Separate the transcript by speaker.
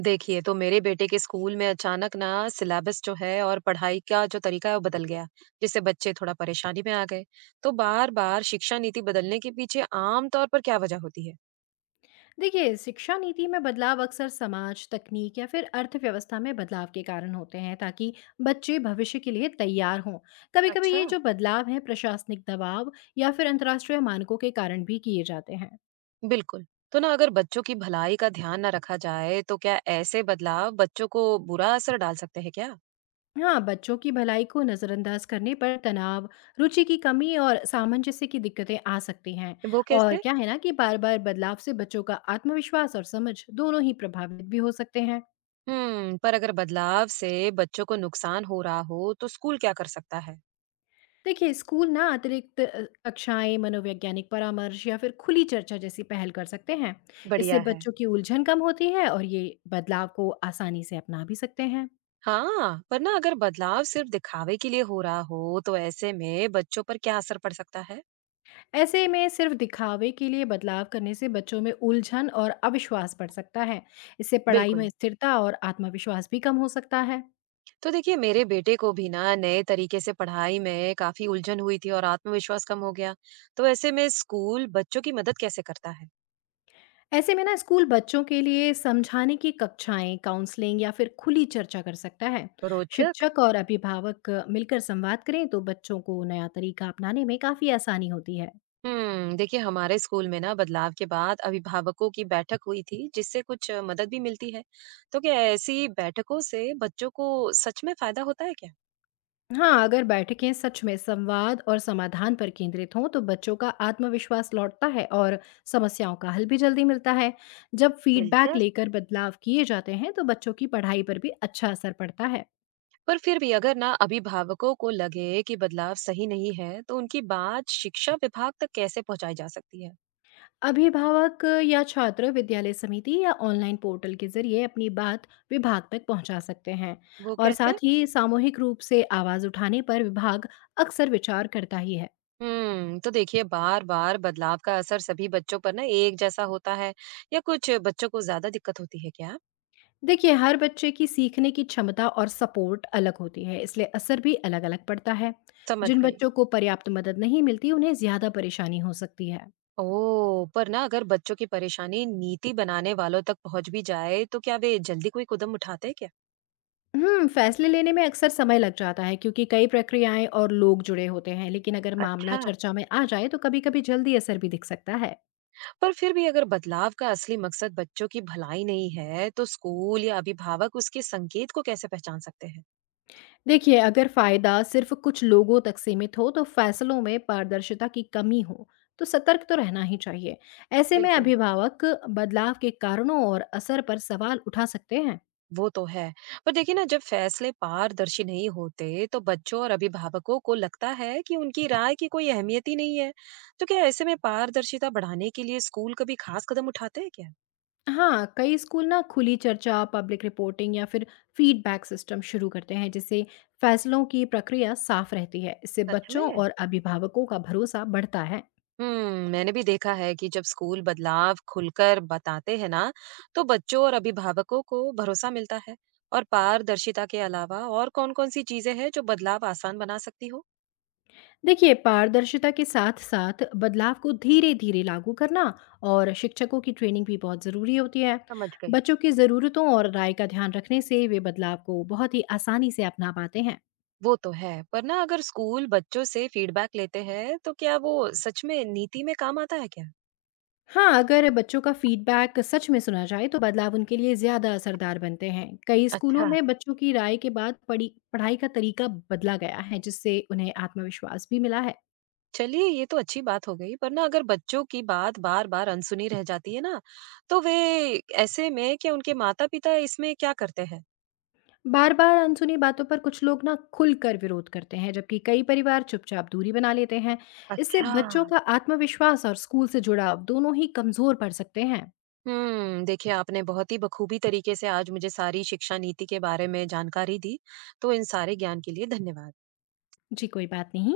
Speaker 1: देखिए, तो मेरे बेटे के स्कूल में अचानक ना सिलेबस जो है और पढ़ाई का जो तरीका है वो बदल गया, जिससे बच्चे थोड़ा परेशानी में आ गए। तो बार-बार शिक्षा नीति बदलने के पीछे आम तौर पर क्या वजह होती है?
Speaker 2: देखिए शिक्षा नीति में बदलाव अक्सर समाज तकनीक या फिर अर्थव्यवस्था में बदलाव के कारण होते हैं ताकि बच्चे भविष्य के लिए तैयार हों। कभी कभी
Speaker 1: अच्छा।
Speaker 2: ये जो बदलाव हैं प्रशासनिक दबाव या फिर अंतर्राष्ट्रीय मानकों के कारण भी किए जाते हैं।
Speaker 1: बिल्कुल। तो ना अगर बच्चों की भलाई का ध्यान ना रखा जाए, तो क्या ऐसे बदलाव बच्चों को बुरा असर डाल सकते हैं क्या?
Speaker 2: हाँ, बच्चों की भलाई को नज़रअंदाज करने पर तनाव, रुचि की कमी और सामंजस्य की दिक्कतें आ सकती हैं।
Speaker 1: वो
Speaker 2: और
Speaker 1: कैसे?
Speaker 2: क्या है ना कि बार बार बदलाव से बच्चों का आत्मविश्वास और समझ दोनों ही प्रभावित भी हो सकते हैं।
Speaker 1: पर अगर बदलाव से बच्चों को नुकसान हो रहा हो, तो स्कूल क्या कर सकता है?
Speaker 2: देखिए, स्कूल ना अतिरिक्त कक्षाएँ, मनोवैज्ञानिक परामर्श या फिर खुली चर्चा जैसी पहल कर सकते हैं। इससे
Speaker 1: बढ़िया है।
Speaker 2: बच्चों की उलझन कम होती है और ये बदलाव को आसानी से अपना भी सकते हैं।
Speaker 1: हाँ, वरना अगर बदलाव सिर्फ दिखावे के लिए हो रहा हो, तो ऐसे में बच्चों पर क्या असर पड़ सकता है?
Speaker 2: ऐसे में सिर्फ दिखावे के लिए बदलाव करने से बच्चों में उलझन और अविश्वास बढ़ सकता है। इससे पढ़ाई में
Speaker 1: बिल्कुल।
Speaker 2: स्थिरता और आत्मविश्वास भी कम हो सकता है।
Speaker 1: तो देखिए मेरे बेटे को भी ना नए तरीके से पढ़ाई में काफी उलझन हुई थी और आत्मविश्वास कम हो गया। तो ऐसे में स्कूल बच्चों की मदद कैसे करता है?
Speaker 2: ऐसे में ना स्कूल बच्चों के लिए समझाने की कक्षाएं, काउंसलिंग या फिर खुली चर्चा कर सकता है।
Speaker 1: रोचक।
Speaker 2: शिक्षक और अभिभावक मिलकर संवाद करें तो बच्चों को नया तरीका अपनाने में काफ़ी आसानी होती है।
Speaker 1: देखिए हमारे स्कूल में ना बदलाव के बाद अभिभावकों की बैठक हुई थी जिससे कुछ मदद भी मिलती है। तो क्या ऐसी बैठकों से बच्चों को सच में फायदा होता है क्या?
Speaker 2: हाँ, अगर बैठकें सच में संवाद और समाधान पर केंद्रित हों तो बच्चों का आत्मविश्वास लौटता है और समस्याओं का हल भी जल्दी मिलता है। जब फीडबैक
Speaker 1: दिलचस्प।
Speaker 2: लेकर बदलाव किए जाते हैं तो बच्चों की पढ़ाई पर भी अच्छा असर पड़ता है।
Speaker 1: पर फिर भी अगर ना अभिभावकों को लगे कि बदलाव सही नहीं है, तो उनकी बात शिक्षा विभाग तक कैसे पहुंचाई जा सकती है?
Speaker 2: अभिभावक या छात्र विद्यालय समिति या ऑनलाइन पोर्टल के जरिए अपनी बात विभाग तक पहुंचा सकते हैं।
Speaker 1: वो
Speaker 2: और
Speaker 1: कैसे?
Speaker 2: साथ ही सामूहिक रूप से आवाज उठाने पर विभाग अक्सर विचार करता ही है।
Speaker 1: तो देखिए बार बार बदलाव का असर सभी बच्चों पर ना एक जैसा होता है या कुछ बच्चों को ज्यादा दिक्कत होती है क्या?
Speaker 2: देखिए, हर बच्चे की सीखने की क्षमता और सपोर्ट अलग होती है, इसलिए असर भी अलग अलग पड़ता है।
Speaker 1: समझ
Speaker 2: जिन
Speaker 1: गई।
Speaker 2: बच्चों को पर्याप्त मदद नहीं मिलती उन्हें ज्यादा परेशानी हो सकती है।
Speaker 1: ओ, पर ना अगर बच्चों की परेशानी नीति बनाने वालों तक पहुंच भी जाए तो क्या वे जल्दी कोई कदम उठाते हैं क्या?
Speaker 2: फैसले लेने में अक्सर समय लग जाता है क्योंकि कई प्रक्रियाएं और लोग जुड़े होते हैं, लेकिन अगर मामला
Speaker 1: अच्छा।
Speaker 2: चर्चा में आ जाए तो कभी-कभी जल्दी असर भी दिख सकता है।
Speaker 1: पर फिर भी अगर बदलाव का असली मकसद बच्चों की भलाई नहीं है, तो स्कूल या अभिभावक उसके संकेत को कैसे पहचान सकते हैं?
Speaker 2: देखिए, अगर फ़ायदा सिर्फ़ कुछ लोगों तक सीमित हो, तो फैसलों में पारदर्शिता की कमी हो, तो सतर्क तो रहना ही चाहिए। ऐसे में
Speaker 1: बिल्कुल।
Speaker 2: अभिभावक बदलाव के कारणों और असर पर सवाल उठा सकते हैं।
Speaker 1: वो तो है। पर देखिए ना जब फैसले पारदर्शी नहीं होते तो बच्चों और अभिभावकों को लगता है कि उनकी राय की कोई अहमियत ही नहीं है। तो क्या ऐसे में पारदर्शिता बढ़ाने के लिए स्कूल कभी खास कदम उठाते हैं क्या?
Speaker 2: हाँ, कई स्कूल ना खुली चर्चा, पब्लिक रिपोर्टिंग या फिर फीडबैक सिस्टम शुरू करते हैं, जिससे फैसलों की प्रक्रिया साफ रहती है। इससे
Speaker 1: सच
Speaker 2: बच्चों
Speaker 1: में।
Speaker 2: और अभिभावकों का भरोसा बढ़ता है।
Speaker 1: मैंने भी देखा है कि जब स्कूल बदलाव खुलकर बताते हैं ना तो बच्चों और अभिभावकों को भरोसा मिलता है। और पारदर्शिता के अलावा और कौन-कौन सी चीजें हैं जो बदलाव आसान बना सकती हो?
Speaker 2: देखिए, पारदर्शिता के साथ साथ बदलाव को धीरे धीरे लागू करना और शिक्षकों की ट्रेनिंग भी बहुत ज़रूरी होती है।
Speaker 1: समझ गई।
Speaker 2: बच्चों की ज़रूरतों और राय का ध्यान रखने से वे बदलाव को बहुत ही आसानी से अपना पाते हैं।
Speaker 1: वो तो है। पर ना अगर स्कूल बच्चों से फीडबैक लेते हैं तो क्या वो सच में नीति में काम आता है क्या?
Speaker 2: हाँ, अगर बच्चों का फीडबैक सच में सुना जाए तो बदलाव उनके लिए ज़्यादा असरदार बनते हैं। कई स्कूलों
Speaker 1: अच्छा।
Speaker 2: में बच्चों की राय के बाद पढ़ी पढ़ाई का तरीका बदला गया है, जिससे उन्हें आत्मविश्वास भी मिला है।
Speaker 1: चलिए ये तो अच्छी बात हो गई पर ना अगर बच्चों की बात बार बार अनसुनी रह जाती है ना तो वे ऐसे में क्या उनके माता पिता इसमें क्या करते हैं?
Speaker 2: बार-बार अनसुनी बातों पर कुछ लोग ना खुलकर विरोध करते हैं, जबकि कई परिवार चुपचाप दूरी बना लेते हैं। इससे
Speaker 1: अच्छा।
Speaker 2: बच्चों का आत्मविश्वास और स्कूल से जुड़ाव दोनों ही कमज़ोर पड़ सकते हैं।
Speaker 1: देखिए आपने बहुत ही बखूबी तरीके से आज मुझे सारी शिक्षा नीति के बारे में जानकारी दी, तो इन सारे ज्ञान के लिए धन्यवाद।
Speaker 2: जी, कोई बात नहीं।